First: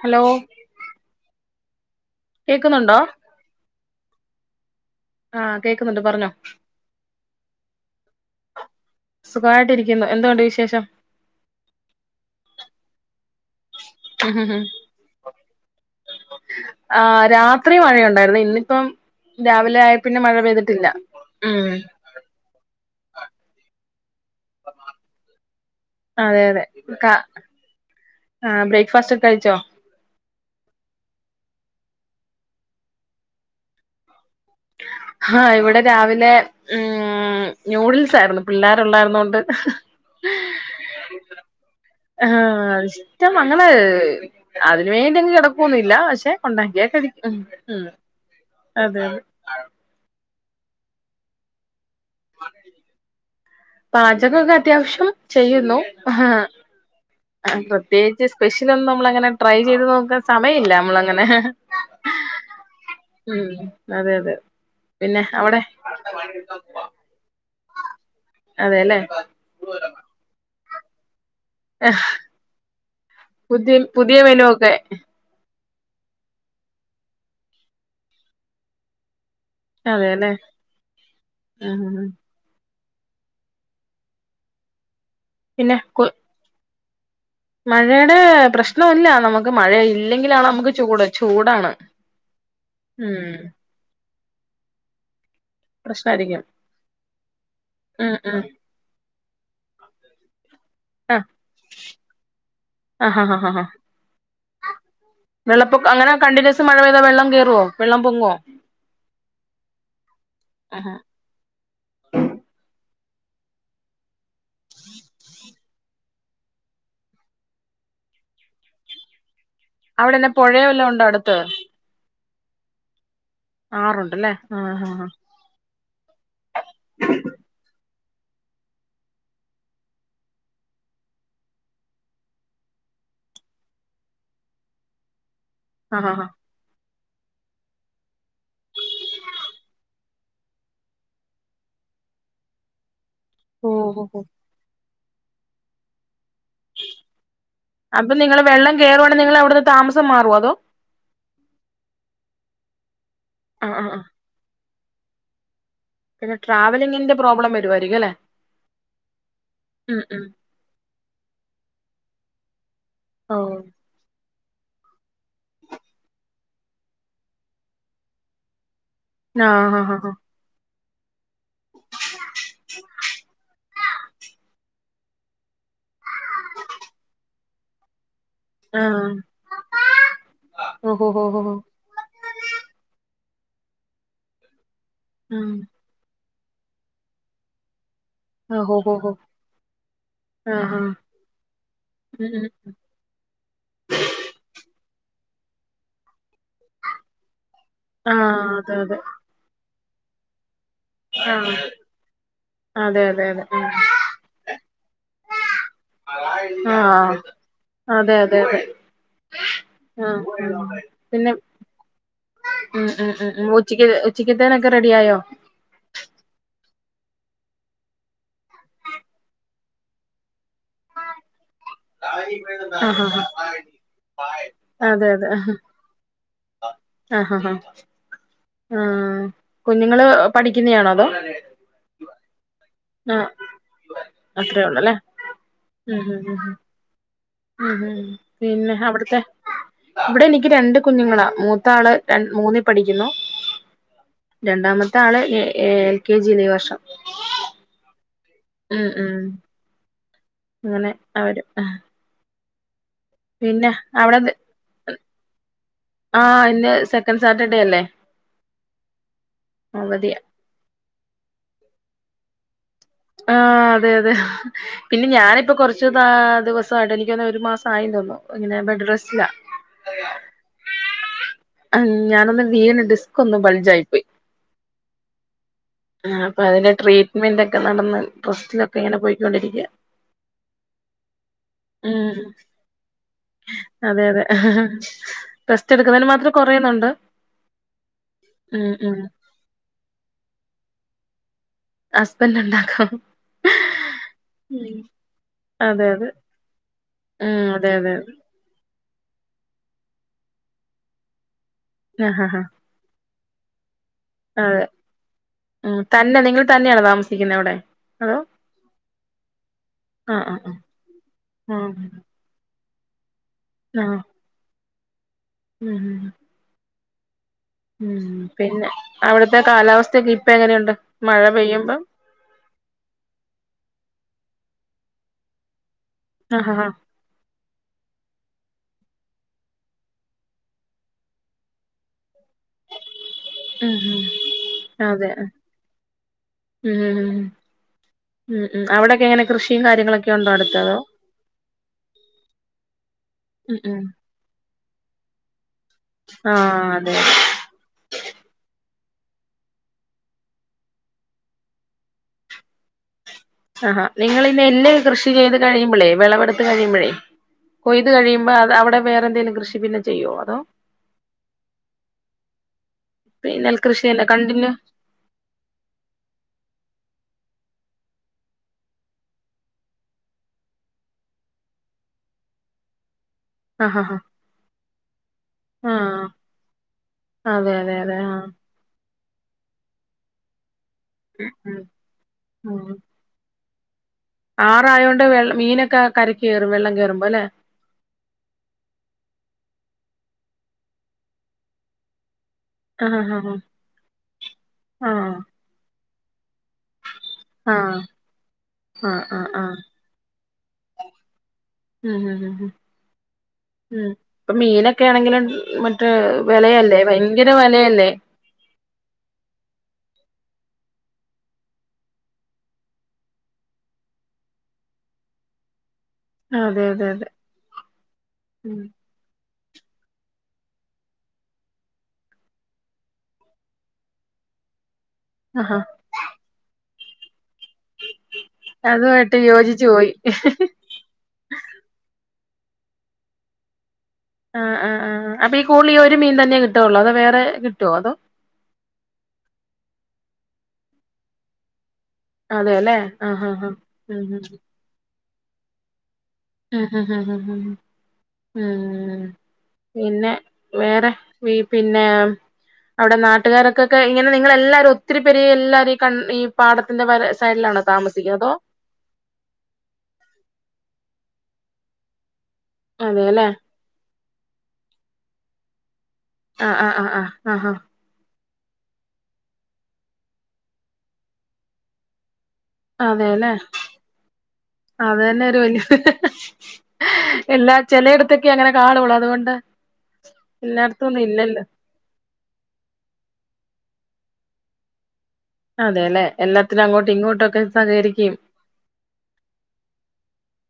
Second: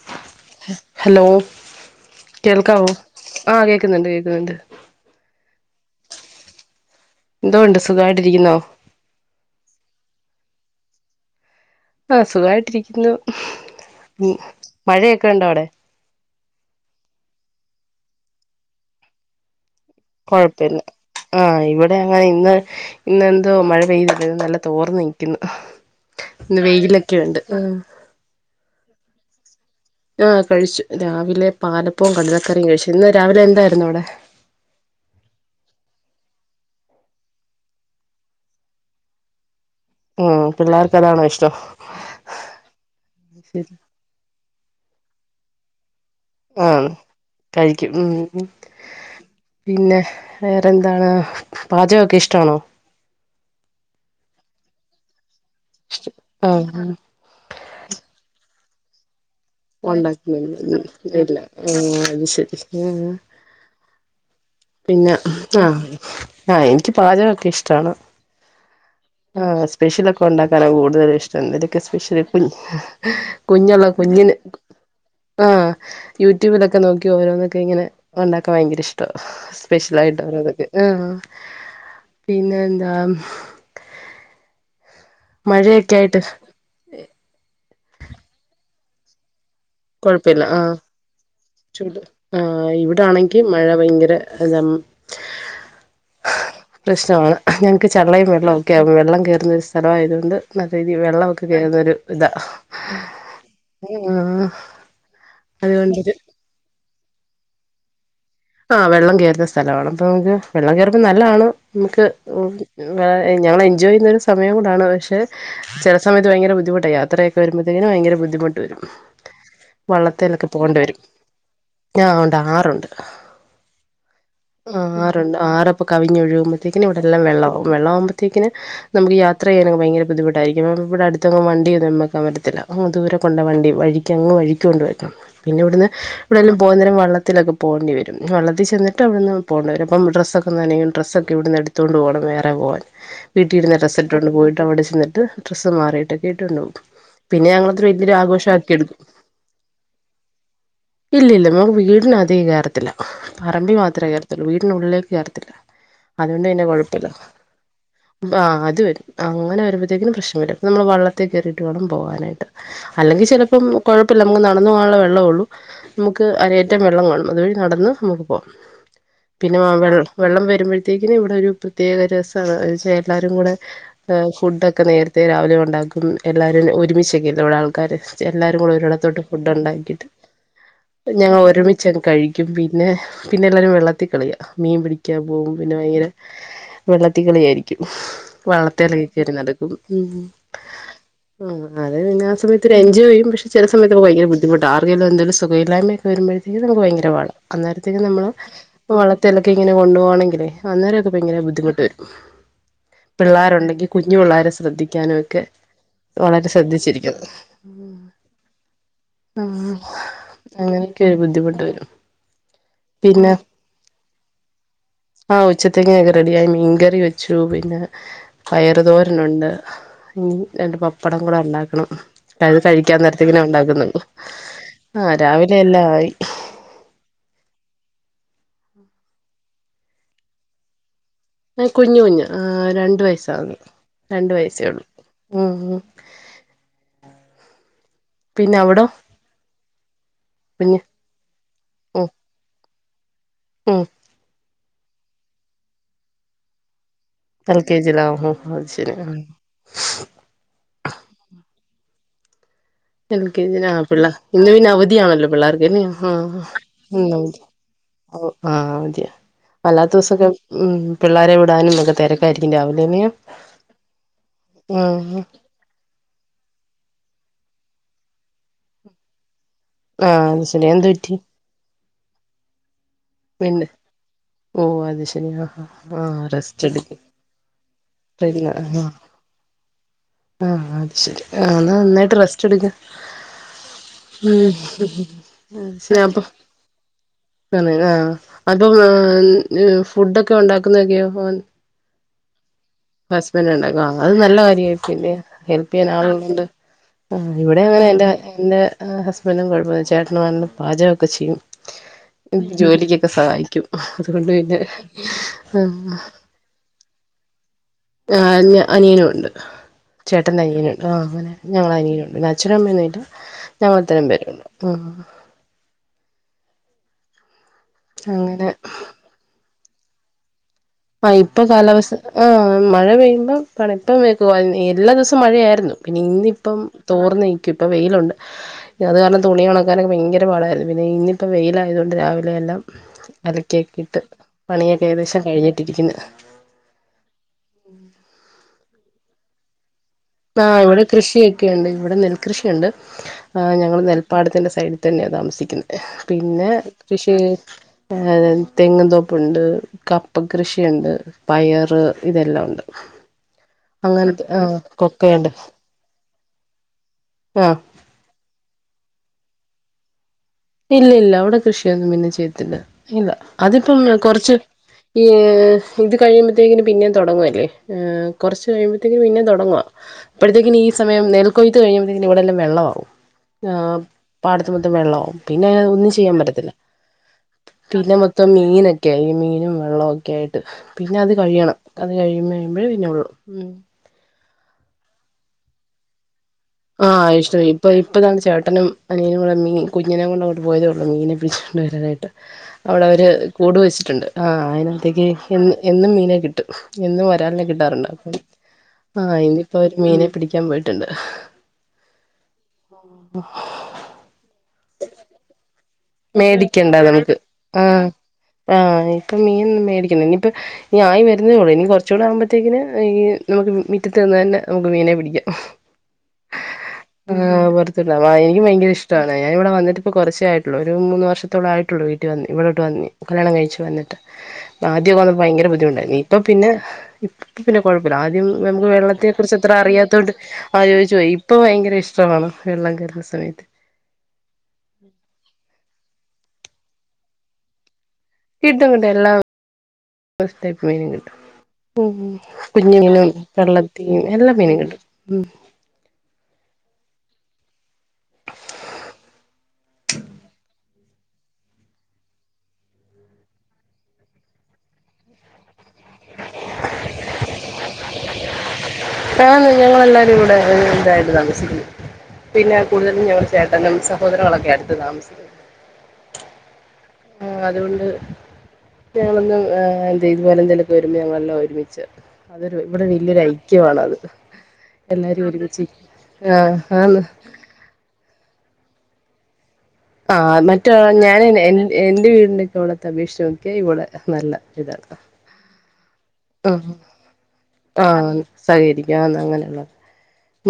Hello hello കേൾക്കാവോ കേക്കുന്നുണ്ടോ ആഹ് കേക്കുന്നുണ്ട് കേക്കുന്നുണ്ട് ആഹ് കേക്കുന്നുണ്ട് പറഞ്ഞോ എന്തോണ്ട് സുഖായിട്ടിരിക്കുന്നോ സുഖായിട്ടിരിക്കുന്നു എന്തൊണ്ട് വിശേഷം ആഹ് സുഖായിട്ടിരിക്കുന്നു മഴയൊക്കെ ഇണ്ടോ അവിടെ ആഹ് രാത്രി മഴയുണ്ടായിരുന്നേ ഇന്നിപ്പം രാവിലെ ആയപ് പിന്നെ മഴ കൊഴപ്പില്ല പെയ്തിട്ടില്ല ഉംഹ് ഇവിടെ ആഹ് ഇന്ന് ഇന്നെന്തോ മഴ പെയ്ത ത് നല്ലതോർന്നിക്കുന്നു ഇന്ന് വെയിലക്കെയുണ്ട് ആഹ് ബ്രേക്ക്ഫാസ്റ്റക്കെ കഴിച്ചോ ആഹ് കഴിച്ചു രാവിലെ പാലപ്പവും കടലക്കറിയും കഴിച്ചു ഇന്ന് രാവിലെ എന്തായിരുന്നു അവിടെ ആഹ് ഇവിടെ രാവിലെ ഉം ന്യൂഡിൽസായിരുന്നു പിള്ളേരുള്ളായിന്നൊണ്ട് ഉംഹ് പിള്ളേർക്കതാണോ ഇഷ്ടം ആഹ് ഇഷ്ടം അങ്ങനെ അതിന് വേണ്ടിയങ്ങ് കെടക്കൊന്നില്ലാ പഷേ ഒണ്ടാക്കിയാ കഴിക്കും ഉം ഉംഹ് അതെതെ പിന്നെ വേറെന്താണ് പാചകൊക്കെഷ്ടാണോ പാചകൊക്കെ അത്യാവശ്യം ചെയ്യുന്നൂ ആഹ് ഉം പ്രത്യേകിച്ച് സ്പെഷലൊന്നും നമ്മളങ്ങനെ ട്രൈ ചെയ്ത് നോക്കാൻ സമയല്ല ഉണ്ടാക്കുന്നില്ല മ്മളങ്ങനെ ഇല്ല ആഹ് അത് ശരി ആഹ് ഉംഹ് അതെയതെ പിന്നെ ആഹ് ആഹ് എനിക്ക് പാചകൊക്കെ ഇഷ്ടാണ് അതെല്ലേ ആഹ് സ്പെഷ്യലൊക്കെ ഒണ്ടാക്കാനാ കൂടുതലിഷ്ടം എന്തേലൊക്കെ സ്പെഷ്യല് കുഞ്ഞ പുതിയ കുഞ്ഞൊള്ള പുതിയ കുഞ്ഞിന് മെനു ഒക്കെ ആഹ് യൂട്യൂബിലൊക്കെ നോക്കി ഓരോന്നൊക്കെങ്ങനെ ഒണ്ടാക്കാൻ ഭയങ്കര ഇഷ്ടാ അതെല്ലെ സ്പെഷ്യലായിട്ടൊരോന്നൊക്കെ ആഹ് ഉം പിന്നെന്താ മഴയെക്കായിട്ട് മഴേടെ പ്രശ്നവില്ല നമ്മക്ക് ക്ക് മഴ കൊഴപ്പില്ല ഇല്ലെങ്കിലാണ് നമ്മക്ക് ആഹ് ചൂട് ചൂടാണ് ചൂട് ആഹ് ഇവിടാണെങ്കി ഉംഹ് മഴ പ്രശ്നവാണ് ഞങ്ങക്ക് ഉം ചള്ളേം ഉം വെള്ളോവൊക്കെയാ വെള്ളം കേറുന്ന ഒരു സ്ഥലവായതുകൊണ്ട് നല്ലരീതി ആഹ് വെള്ളവൊക്കെ കേറുന്നൊരു ഇതാ ആഹ് ആഹ് ഉംഹ് വെള്ളപ്പൊക്ക അങ്ങനെ കണ്ടിന്യൂസ് മഴ പെയ്താ വെളളം കേറോ വെള്ളംപൊങ്ങോ ആഹ് വെള്ളം കേറുന്ന സ്ഥലവാണ് അപ്പൊ നമക്ക് വെള്ളം കേറുന്ന നല്ലാണ് നമുക്ക് ഞങ്ങളെൻജോയ് ചെയ്യുന്ന ഒരു സമയം കൂടാണ് പക്ഷെ സമയത്ത് ഭയങ്കരബുദ്ധിമുട്ടാ യാത്രയെക്കെ വരുമ്പഴത്തേക്കിനും ഭയങ്കര ബുദ്ധിമുട്ട് വരും അവിടെ എന്നാ വള്ളത്തേലൊക്കെ പുഴയോ പോവണ്ട വല്ലോം വെരും ഉണ്ടോ അടുത്ത് ഞ ആ ഒണ്ട് ആറൊണ്ട് ആറൊണ്ടല്ലേ ആഹ് ആറൊണ്ട് ആറപ്പൊ കവിഞ്ഞൊഴുകുമ്പത്തേക്ക്ന് ഇവിടെല്ലാം വെള്ളവാവും വെള്ള ആവുമ്പോത്തേക്കന് നമുക്കീ യാത്രയ്യാനൊക്കെ ഭയങ്കര ബുദ്ധിമുട്ടായിരിക്കും ഇവ്ടടുത്തെങ്ങും വണ്ടിയൊന്നും വെക്കാൻ പറ്റത്തില്ല അങ്ങ് ദൂരെ കൊണ്ട വണ്ടി വഴി ക്ക് എങ്ങ് വഴിക്കൊണ്ട് വെക്കും പിന്നിവിടുന്ന് ആഹ് ആഹ് എവിടെലും പോന്ന നേരം വള്ളത്തിലൊക്കെ പോണ്ടി വെരും വള്ളത്തിചെന്നിട്ട് ട്ടവിടന്ന് പോണ്ട വെരു അപ്പം ഡ്രസ്സൊക്കെ നനയും ഡ്രസ്സൊക്കെ ഇവിടുന്ന് എടുത്തോണ്ട് പോണം വേറെ പോവാൻ വീട്ടിടുന്ന ഓഹ് ഓഹ് ഡ്രെസ്സിട്ടോണ്ട് പോയിട്ട് അവടെ ചെന്നിട്ട് ഡ്രസ്സ് മാറിയിട്ടൊക്കെ ട്ടുണ്ടോം പിന്നെ ഞങ്ങളത്ര അപ്പൊ വെല്യരു നിങ്ങള് വെള്ളം ആഘോഷാക്കിയെടുക്കും കേറുവാണെ നിങ്ങള് അവിടുന്ന് താമസം മാറുവോ അതോ ഇല്ലില്ല നമ്ക്ക് വീടിനാത്തേക്ക് കേറത്തില്ല ആ പറമ്പി ആ ആ മാത്രെ കേറത്തുള്ളൂ വീടിനുള്ളിലേക്ക് കേറത്തില്ല അതുകൊണ്ട് പിന്നെ കൊഴപ്പല്ല ട്രാവലിങ്ങിന്റെ പ്രോബ്ലം വരുവായിരിക്കും അല്ലെ ആഹ് അത് വെരും അങ്ങനെ ഉം വരുമ്പോഴത്തേക്കിനും ഉം പ്രശ്നം വെരും നമ്മള് വള്ളത്തി കേറിട്ട് വേണം പോവാനായിട്ട് അല്ലെങ്കി ഓ ചെലപ്പം കൊഴപ്പമില്ല നമുക്ക് നടന്നു പോവാനുള്ള വെള്ളേ ഒള്ളൂ നമുക്ക് അരയറ്റം വെള്ളം കാണും അതുവഴി നടന്ന് നമുക്ക് പോകാം ആ പിന്നെ ആ വെ ആ വെള്ളം വരുമ്പോഴത്തേക്കിന് ഇവിടൊരു പ്രത്യേക രസണ് വെച്ചാ എല്ലാരും കൂടെ ഫുഡെക്കെ നേരത്തെ രാവിലെ ഒണ്ടാക്കും എല്ലാവരും ഒരുമിച്ചൊക്കെല്ല ഇവിടെ ആൾക്കാര് എല്ലാരും കൂടെ ആ ഒരിടത്തോട്ട് ഫുഡ് ഒണ്ടാക്കിട്ട് ഓ ഹോ ഹോ ഞങ്ങൾ ഹോ ഹോ ഒരുമിച്ച് ച്ചങ് കഴിക്കും പിന്നെ പിന്നെ എല്ലാരും വെള്ളത്തി കളിയ മീൻ പിടിക്കാൻ ഉം പോകും പിന്നെ ഭയങ്കര വെള്ളത്തി കളി ആയിരിക്കും ആ ഹോ ഹോ വള്ളത്തേലെക്കെ ഹോ കേറി നടക്കും ഉം ആ ആ ആഹ് അതെ ഉം പിന്നാ ഉം സമയത്ത് ഒരു എൻജോയ് ചെയ്യും പക്ഷെ ചില സമയത്ത് ഭയങ്ക ബുദ്ധിമുട്ട അറിയാമല്ലോ ആർക്ക് എന്തെങ്കിലും സുഖമില്ലായയൊക്കെ വരുമ്പഴത്തേക്ക് നുക്ക് ഭയങ്കരപാടാ അന്നേര ആഹ് അതെ അതെ ക്കെ ഇങ്ങനെ കൊണ്ട് പോകവാണെങ്കിൽ അന്നേരൊക്കെ ആ ഭയങ്കര ബുദ്ധിമുട്ട് വരും അതെ അതെ അതെ ഉം പിള്ളേരുണ്ടെങ്കിൽ കുഞ്ഞു പിള്ളേരെ ശ്രദ്ധിക്കാനുക്കെ ആഹ് അതെ അതെ അതെ ഉം ആ അങ്ങനെയൊക്കെ പിന്നെ ബുദ്ധിമുട്ട് വരും ഉം ഉം പിന്നെ ഉ ഉ ഉച്ചക്ക് ഉച്ചക്ക്ത്തേനൊക്കെ റെഡി ആയോ ഉച്ചത്തക്കൊക്കെ റെഡിയായി മീൻകറി വെച്ചു പിന്നെ പയറ്തോരനുണ്ട് രണ്ട് പപ്പടം കൂടെ ഉണ്ടാക്കണം ആ അത് ആ കഴിക്കാൻ നേരത്തിങ്ങനെ ആ ഉണ്ടാക്കുന്നു ആ രാവിലെ എല്ലാ ആയി ആഹ് ആഹ് കുഞ്ഞുങ്ങള് പഠിക്കുന്നാണോ അതോ ഞൻ കുഞ്ഞഞ് കുഞ്ഞ് രണ്ട ആഹ് വയസ് രണ്ട അത്രേ വയസേ ഉള്ളു ഉള്ളല്ലേ ഉം ഉം ഉം പിന്നെ അവിടുത്തെ ഇവിടെ എനിക്ക് രണ്ട് കുഞ്ഞ് കുഞ്ഞുങ്ങളാ മൂത്താള് ഉം ര മൂന്നിൽ പഠിക്കുന്നു ഉം രണ്ടാമത്തെ ആള് എൽ കെ ജി ഈ വർഷം എൻ കെജി ലാവ അത് ഉം ശരി ഉം അങ്ങനെ അവര് ആഹ് എൽ കെ ജി ആ പിള്ള അവിടെ ഇന്ന് പിന്നെ അവധിയാണല്ലോ പിള്ളേർക്ക്ന്നെയ ആഹ് ഇന്ന് സെക്കൻഡ് സാറ്റർഡേ അല്ലേ അവധി ആഹ് അതയ വല്ലാത്ത അവധിയാ ദിവസക്കെ ഉം പിള്ളാരെ വിടാനുക്കെ തിര ഇപ്പായിരിക്കും രാവിലെന്നെ ആഹ് അതെ അതെ പിന്നെ ഞാനിപ്പോ കുറച്ച് ദിവസമായിട്ട എനിക്ക് തോന്നുന്ന ഒരു മാസം ആ തോന്നു ഇങ്ങനെ ബെഡ് സ്റ്റില ആഹ് അത് ശരി എന്തു പറ്റി ഞാനൊന്ന് വീണു ഡിസ്ക് ഒന്ന് പിന്നെ പഞ്ചായി പോയി ഓ അത് ശരി ആഹ് ആ ആഹ് അപ്പൊ റെസ്റ്റ് അതിന്റെ എടുക്ക് ട്രീറ്റ്മെന്റ് ഒക്കെ നടന്ന് പിന്നെ ട്രസ്റ്റിലൊക്കെ ആഹ് ഇങ്ങനെ പോയിക്കൊണ്ടിരിക്കുക ആഹ് അത് ശരി ആ എന്നാ നന്നായിട്ട് ഉം റെസ്റ്റ് എടുക്ക അതെ അതെ ഉം റെസ്റ്റ് ശരി ആഹ് എടുക്കുന്നതിന് അപ്പം മാത്രം കൊറയുന്നുണ്ട് ഉം ഉം ഫുഡൊക്കെ ഉണ്ടാക്കുന്നൊക്കെയോ ഹസ്ബൻഡ് ഉണ്ടാക്കും ഹസ്ബൻഡ ഉണ്ടാക്കോ അത് നല്ല ഉം കാര്യമായി പിന്നെ ഹെല്പ് അതെ ചെയ്യാൻ അതെ ആളുള്ളൊണ്ട് ആഹ് ഉം ഇവിടെ അതെ അങ്ങനെ അതെ എന്റെ അതെ എന്റെ ഹസ്ബൻഡും കുഴപ്പമ ചേട്ടന വ പാചകക്കെ ചെയ്യും ആ എനിക്ക് ആ ജോലിക്ക് ഒക്കെ സഹായിക്കും അതുകൊണ്ട് പിന്നെ അതെ ഉം തന്നെ നിങ്ങൾ തന്നെയാണോ അവിടെ അതോ ആഹ് അനിയനുണ്ട് ആ ആ ആ ചേട്ടൻ്റെഅനിയനുണ്ട് ആഹ് അങ്ങന ഞങ്ങളെ അനിയനുണ്ട് അച്‌ഛനും അമ്മയും ഇല്ല ഞങ്ങൾ ആ ആ അത്രം പേരുണ്ട് ഉം ഉം അങ്ങനെ പിന്നെ അവിടുത്തെ കാലാവസ്ഥക്കെ ഇപ്പ എങ്ങനെയുണ്ട് ആ മഴ ഇപ്പൊ പെയ്യുമ്പം കാലാവസ്ഥ ആ മഴ പെയ്യുമ്പോ പണിപ്പം വക്ക എല്ലാ ദിവസവും മഴയായിരുന്നു പിന്നെ ആ ഇന്നിപ്പം ആ തോർന്ന് നിൽക്കും ഇപ്പം വെയിലുണ്ട് അത് കാരണം തുണി ഉണക്കാനൊക്കെ ഭയങ്കര പാടായിരുന്നു പിന്നെ ഇനിയിപ്പ വെയിലയതുകൊണ്ട് രാവിലെ എല്ലാം ഉം അലക്കിയക്കിയിട്ട് ഉം പണിയൊക്കെ അതെ ഏകദേശം കഴിഞ്ഞിട്ടിരിക്കുന്നു ഉം ഉ ഉംം ഉം ഉം അവിടെക്കെ എങ്ങനെ കൃഷിയും കാര്യങ്ങളൊക്കെ ഉണ്ടോ അടുത്ത് ആഹ് അതോ ഇവിടെ കൃഷിയൊക്കെയുണ്ട് ഇവിടെ നെൽകൃഷിയുണ്ട് ആഹ് ഉം ഞങ്ങൾ ഉം നെൽ പാടത്തിന്റെ സൈഡിൽ തന്നെയാണ് താമസിക്കുന്നത് പിന്നെ ആഹ് അതെ കൃഷി തെങ്ങിൻ തോപ്പുണ്ട് കപ്പ കൃഷിയുണ്ട് പയറ് ഇതെല്ലാം ഉണ്ട് ആഹാ അങ്ങനത്തെ നിങ്ങളിങ്ങനെ ആഹ് എല്ലി കൃഷി കൊക്കയുണ്ട് ചെയ്ത് കഴിയുമ്പോളേ വിളവെടുത്ത് കഴിയുമ്പോഴേ ആഹ് കൊയ്ത് കഴിയുമ്പൊ അത് അവിടെ വേറെന്തേലും കൃഷി പിന്നെ ചെയ്യുമോ അതോ ഇല്ല ഇല്ല അവിടെ കൃഷിയൊന്നും പിന്നെ ചെയ്യത്തില്ല ഇല്ല അതിപ്പം നെൽകൃഷി തന്നെ കൊറച്ച് കണ്ടിന്യൂ ഈ ഇത് കഴിയുമ്പത്തേന് പിന്നേം തുടങ്ങുവല്ലേ ഏഹ് കുറച്ച് കഴിയുമ്പോത്തേക്കും പിന്നേം തുടങ്ങുവാ അപ്പോഴത്തേക്കിനി ഈ സമയം നെൽകൊയ്ത്ത് കഴിയുമ്പോഴത്തേനും ഇവടെ എല്ലാം വെള്ളവാകും ആഹ് പാടത്ത് മൊത്തം വെള്ളവാവും പിന്നെ അത് ഒന്നും ആഹ് ചെയ്യാൻ പറ്റത്തില്ല അതെ അതെ പിന്നെ അതെ ആഹ് മൊത്തം മീനൊക്കെ ഈ മീനും വെള്ളോം ഒക്കെയായിട്ട് പിന്നെ അത് കഴിയണം ഉം അത് കഴിഞ്ഞുകഴിയുമ്പോ പിന്നൊള്ളു ആറായതോണ്ട് വെള്ള മീനൊക്കെ കര ആഹ് ഇഷടവാ ഈ ഇപ്പൊ ഇപ്പോൾതാങ്ങ് ചേട്ടനും അനിയനും കൂടെ മീൻ കുഞ്ഞിനേ കൊണ്ട് അങ്ങോട്ട് പോയതേ ഉള്ളു മീൻ പിടിച്ചുകൊണ്ട് വരാനായിട്ട് [unintelligible] അവിടെ ആഹ് അവര് ആഹ് കൂട് വെച്ചിട്ടുണ്ട് ആഹ് അതിനകത്തേക്ക് ആഹ് എന്നും എന്നും മീനെ കിട്ടും എന്നും ആഹ് കിട്ടാറുണ്ട് ആഹ് ഇന്നിപ്പോ മീനെ പിടിക്കാൻ പോയിട്ടുണ്ട് ഉംഹ് ഉംഹ് [unintelligible] ഇപ്പൊ മീനൊക്കെ ആണെങ്കിലും മറ്റേ മേടിക്കണ്ട വിലയല്ലേ നമുക്ക് ഭയങ്കര ആഹ് വിലയല്ലേ ആഹ് ഇപ്പൊ മീൻ മേടിക്കുന്നെ ഇനിയിപ്പൊ ഇനി ആയി വരുന്നേള്ളൂ ഇനി കുറച്ചുകൂടെ ആകുമ്പഴത്തേക്കന് ഈ നമുക്ക് മിറ്റത്ത് നിന്ന് തന്നെ നമുക്ക് മീനെ പിടിക്കാം അതെ അതെ അതെ [unintelligible] ആഹ് പുറത്തുണ്ട് ആഹ് എനിക്ക് ഉം ഭയങ്കര ഇഷ്ടമാണ് ഞാന് ഇവിടെ വന്നിട്ടിപ്പൊ കുറച്ചേ ആയി ഒരു മൂന്ന് വർഷത്തോളം ആയിട്ടുള്ളൂ വീട്ടി വന്നി ഇവിടോട്ട് വന്നി കല്യാണം കഴിച്ചു വന്നിട്ട് ആദ്യമൊക്കെ വന്നപ്പൊ ഭയങ്കര ആഹാ ബുദ്ധിമുട്ടായിനീ ഇപ്പൊ പിന്നെ ഇപ്പൊ പിന്നെ കുഴപ്പമില്ല ആദ്യം നമുക്ക് വെള്ളത്തിനെ അതുമായിട്ട് കുറിച്ചത്ര യോജിച്ചു പോയി അറിയാത്തതോണ്ട് ആലോചിച്ചു പോയി ഇപ്പോ ഭയങ്കര ഇഷ്ടമാണ് വെള്ളം കയറുന്ന സമയത്ത് ആഹ് ആഹ് ആഹ് അപ്പം ഈ കുടുതല് ഈ ഒരു മീൻ തന്നെ കിട്ടുവുള്ളൊ അതോ വേറെ കിട്ടുമോ അതോ കിട്ടും കിട്ടും എല്ലാ മീനും കിട്ടും ഉംഹ് അതെല്ലേ കുഞ്ഞിമീൻ ഉണ്ട് ആഹ് ആഹ് ആഹ് പള്ളത്തി ഉം മീന് എല്ലാ മീനും കിട്ടും ഉംഹ് ആഹ് ആഹ് ആഹ് ആഹ് പിന്നെ വേറെ ഈ പിന്നെ അവിടെ നാട്ടുകാരൊക്കൊക്കെ ഇങ്ങനെ നിങ്ങളെല്ലാരും ഒത്തിരി പേരി എല്ലാരും കാ ഈ പാടത്തിന്റെ വ സൈഡിലാണോ താമസിക്കുന്നത് അതോ ആഹ് ഞങ്ങളെല്ലാരും ഇവിടെ ഒരു ഇതായിട്ട് താമസിക്കുന്നു പിന്നെ കൂടുതലും അതെല്ലേ ഞങ്ങടെ ചേ തല്ലും സഹോദരങ്ങളൊക്കെ അടുത്ത് താമസിക്കുന്നെ ആഹ് ആഹ് ആഹ് ആഹ് ആഹ് ആഹാ അതുകൊണ്ട് ഞങ്ങളൊന്നും എന്താ ഇതുപോലെ എന്തേലൊക്കെ വരുമ്പോ ഞങ്ങളെല്ലാം ഒരുമിച്ചാ അതൊരു ഇവിടെ വലിയൊരു ഐക്യമാണ് അത് അതന്നെ ഒരു വല്ല്യ ആഹ് ആന്ന് എല്ലാ ചിലയിടത്തൊക്കെ അങ്ങനെ കാണുള്ളൂ അതുകൊണ്ട് ആ മറ്റേ എല്ലായിടത്തും ഒന്നും ഞാന് ഇല്ലല്ലോ [unintelligible] എന്റെ വീടിന്റെ ഒക്കെ ഇവുടുത്തെ അപേക്ഷിച്ച് നോക്കിയാൽ ഇവിടെ നല്ല ഇതാണ് അതെ അല്ലെ എല്ലാത്തിനും ആഹ് അങ്ങോട്ടും ഇങ്ങോട്ടൊക്കെ- ആഹ് സഹകരിക്കും സഹകരിക്കാം അങ്ങനെയുള്ളത്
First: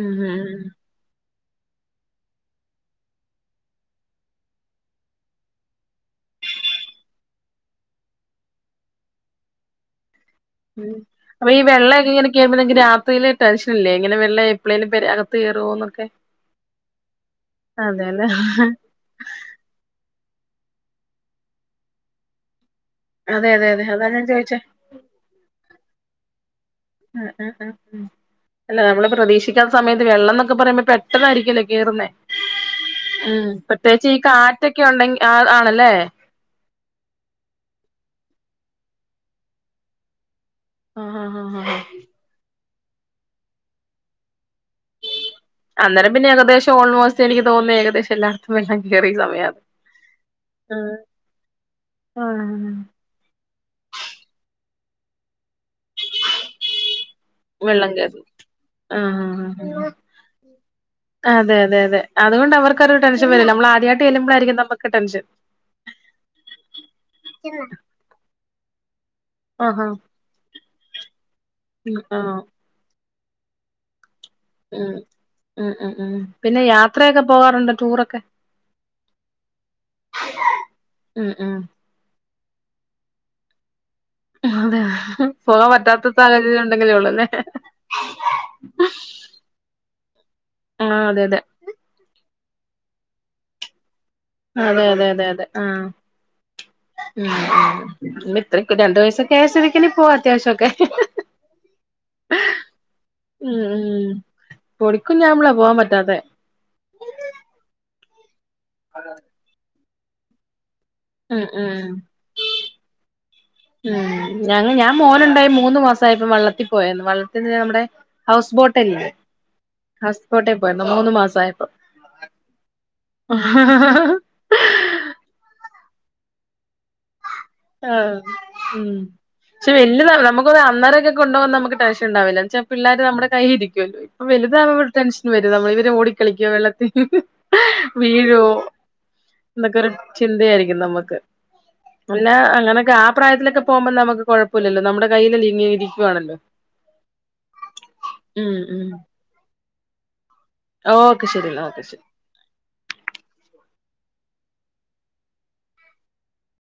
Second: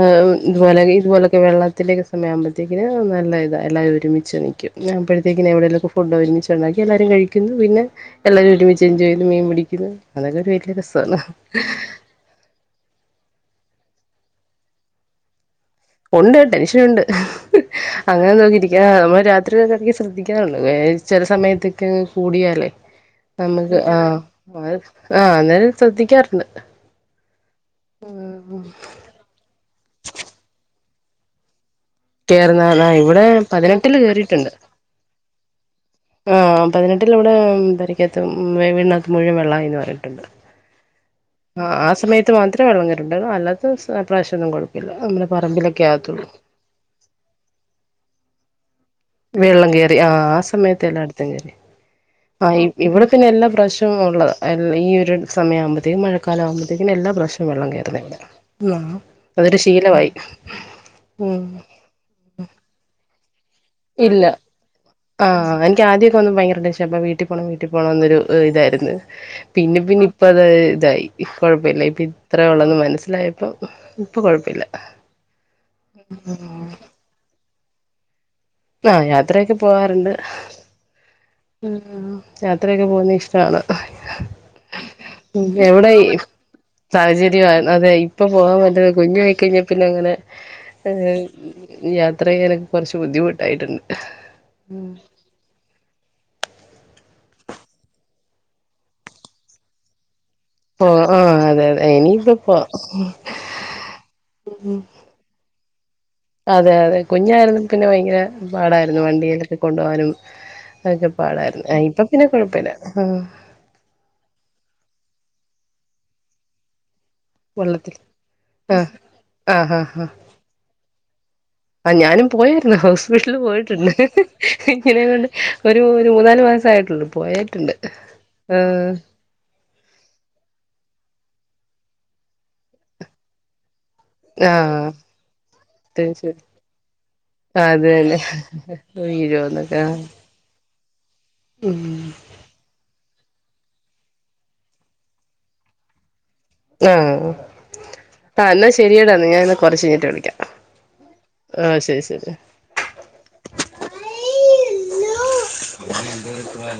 ഉം ഉം ഇതുപോലെ ഇതുപോലെ- ഈ വെള്ളത്തിലെ ഒക്കെ സമയയാവുമ്പോഴത്തേക്കിന് നല്ല ഇതാ എല്ലാരും ഒരുമിച്ച് നിൽക്കും അപ്പൊഴിത്തേക്കിന് എവിടെലും ഒക്കെ - ഫുഡ് ഒരുമിച്ചുണ്ടാക്കി എല്ലാവരും കഴിക്കുന്നു പിന്നെ എല്ലാരും ഒരുമിച്ച് എഞ്ചോയ് ചെയ്തു മീൻ പിടിക്കുന്നു അതൊക്കെ ഒരു- വലിയ ഉം രസമാണ് അപ്പൊ ഈ - വെള്ളയൊക്കെ ഇങ്ങനെ കേറുമ്പോ നിങ്ങക്ക് രാത്രിയില് ടെൻഷനില്ലേ ഇങ്ങനെ വെള്ളം എപ്പഴേലും പെരേ അകത്ത് കേറുവൊന്ന് ഒണ്ട് ടെൻഷൻനുണ്ട് അതെല്ലേ അങ്ങനെ നോക്കിയിരിക്കാതെ നമ്മള് രാ- ചക്ക [unintelligible] ക്ക് ശ്രദ്ധിക്കാള്ളൂ ചെല സമയത്തൊക്കെ അങ്ങ് കൂടിയാലേ അതെ അതെ നമുക്ക് അതെ അതാ ഞാൻ ചോദിച്ചേ ആഹ് ആഹ് അന്നേരം ശ്രദ്ധിക്കാറുണ്ട് ഉം ഉം ഉം ഉം അല്ല നമ്മള് പ്രതീക്ഷിക്ക- ചെല സമയത്ത് വെള്ളം എന്നൊക്കെ പറയുമ്പോ പെട്ടായിരിക്കുവല്ലേ കേറുന്നേ കേറുന്ന ഇവിടെ ഉം പതിനെട്ടില് പ്രത്യേകിച്ച് ഈ കേറിയിട്ടുണ്ട് കാറ്റൊക്കെ ഉണ്ടെങ്കി ആണല്ലേ ആഹ് പതിനെട്ടിലിവിടെ പെരക്കാത്തും വീടിനകത്ത് മുഴുവൻ വെള്ളമായി എന്ന് പറഞ്ഞിട്ടുണ്ട് ആഹ് ആഹ് ആഹ് ആഹ് ആ സമയത്ത് മാത്രമേ വെള്ളം കേറീട്ടുള്ളു അല്ലാത്ത പ്രാവശ്യമൊന്നും കൊഴപ്പവില്ല അന്നേരം പിന്നെ ഏകദേശം ഓൾമോസ്റ്റ് എനിക്ക് തോന്നുന്നു ഏകദേശം എല്ലായിടത്തും വെള്ളം കേറി എന്ന് വെള്ളം കേറി ആഹ് ആഹ് സമയത്തെ എല്ലാം അടുത്തും കേറി ആ ആഹ് ഇവിടെ- പിന്നെ എല്ലാ പ്രാവശ്യം ഉള്ളതാ എ ഈ ഒരു സമയമാവുമ്പോ ഇതേ മഴക്കാലം ആവുമ്പോഴത്തേക്കും എല്ലാ പ്രാവശ്യം വെള്ളം കേയറുന്ന ഇവിടെ ആഹ് അതൊരു ആഹ് ആഹ് ശീലമായി ഉം അതെ അതെ അതെ അതുകൊണ്ട് അവർക്ക് ഒരു ടെൻഷൻ വരില്ല നമ്മള് ആദിയവായിട്ട് ഇല്ല ചെല്ലുമ്പോഴാരിക്കും നമ്മക്ക് - ആഹ് എനിക്ക് ആദ്യമൊക്കെ വന്നപ്പോ ഭയങ്കര ടെൻഷൻ അപ്പ വീട്ടിൽ പോണം വീട്ടിൽ പോണം എന്നൊ ഇതായിരുന്നു പിന്നെ ആഹാ പിന്നെ ഇപ്പ അത് ഇതായി കൊഴപ്പമില്ല ഉം ഇപ്പ ആഹ് ഇത്ര ഉള്ളെന്ന് മനസ്സിലായപ്പം ഇപ്പൊ കൊഴപ്പമ- ഉം ഉം ഉം ഉം പിന്നെ യാത്രയൊക്കെ പോകാറുണ്ട് ടൂറൊക്കെ ആഹ് യാത്രയൊക്കെ പോവാറുണ്ട് ഉം ഉം യാത്രയൊക്കെ പോകുന്ന ഇഷ്ടാണ് അതെ പോകാൻ എവിടെ പറ്റാത്ത സാഹചര്യം ഉണ്ടെങ്കിലേ ഉള്ളൂല്ലേ സാഹചര്യ അതെ ഇപ്പൊ പോവാൻ പറ്റുന്നത് കുഞ്ഞു ആയിക്കഴിഞ്ഞ - പിന്നെ അങ്ങനെ ആഹ് അതെ അതെ യാത്ര ചെയ്യാനൊക്കെ കൊറച്ച് ബുദ്ധിമുട്ടായിട്ടുണ്ട് അതെ അതെ അതെ അതെ ആഹ് ഇത്രക്ക് രണ്ടു വയസ്‌ ആയ സ്ഥിതിക്ക് ഇനി പോവാ അത്യാവശ്യം ഒക്കെ ഓ ആഹ് അതെ അതെ ഇനി ഇപ്പോ പോവാം ഉം ഉം പൊടികുഞ് ആവുമ്പോഴ പോവാൻ പറ്റാത്തെ അതെ അതെ കുഞ്ഞായിരുന്നു പിന്നെ ഭയങ്കര പാടായിരുന്നു വണ്ടിയിലൊക്കെ കൊണ്ടുപാനും- അതൊക്കെ ഉം പാടായിരുന്നു ഉം ഇപ്പൊ പിന്നെ കൊഴപ്പമില്ല ആഹ് ഉം ഞ ഞാൻ മോനുണ്ടായി മൂന്ന് മാസവായപ്പോ വള്ളത്തിൽ പോയരുന്നു നമ്മുടെ വെള്ളത്തിൽ ഹൗസ് ആ ബോട്ടല്ലേ ആഹ് ആഹ് ആഹ് ഹൗസ് ബോട്ടേ പോയിരുന്നു മൂന്ന് മാസവായപ്പോ ആ ഞാനും പോയായിരുന്നു ഹൗസ്ബോട്ടില് പോയിട്ടുണ്ട് ഇങ്ങനെണ്ട് ഒരു ഒരു മൂന്നാല് മാസ ആയിട്ടുള്ളു പോയട്ടുണ്ട് ആഹ് ആഹ് ഉം പക്ഷെ വലിയതല്ല നമുക്കൊ അന്നെരൊക്കെ കൊണ്ടുപോകാൻ നമുക്ക് ടെൻഷൻണ്ടാവില്ലാെ പിള്ളേര് നമ്മടെ കൈയില് ഇരിക്കുവല്ലോ വലുതാകുമ്പോ ആഹ് ഒരു ടെൻഷൻ വരും നമ്മൾ ഇവര് തൃശൂര് ഓടിക്കളിക്കോ വെള്ളത്തി വീഴോ വീഴുവോന്ന് എന്നൊക്കെ ഒക്കെ ഒരു ചിന്തയായിരിക്കും നമ്മക്ക് [unintelligible] പിന്നാ അങ്ങനക്കെ ആ പ്രായത്തിലൊക്കെ പോകുമ്പോ നമുക്ക് കൊഴപ്പവില്ലല്ലോ നമ്മുടെ കയ്യിലിങ്ങനെ ഇരിക്കുവാണല്ലോ ആഹ് ആഹ് ഉം എന്നാ ഉം ശെരിയടാ എന്നാ ഞാൻ എന്നാ കൊറച്ച് കഴിഞ്ഞിട്ട് വിളിക്കാം. ഓക്കെ ശെരി എന്നാ ആ ഓക്കെ ശെരി ശരി ശരി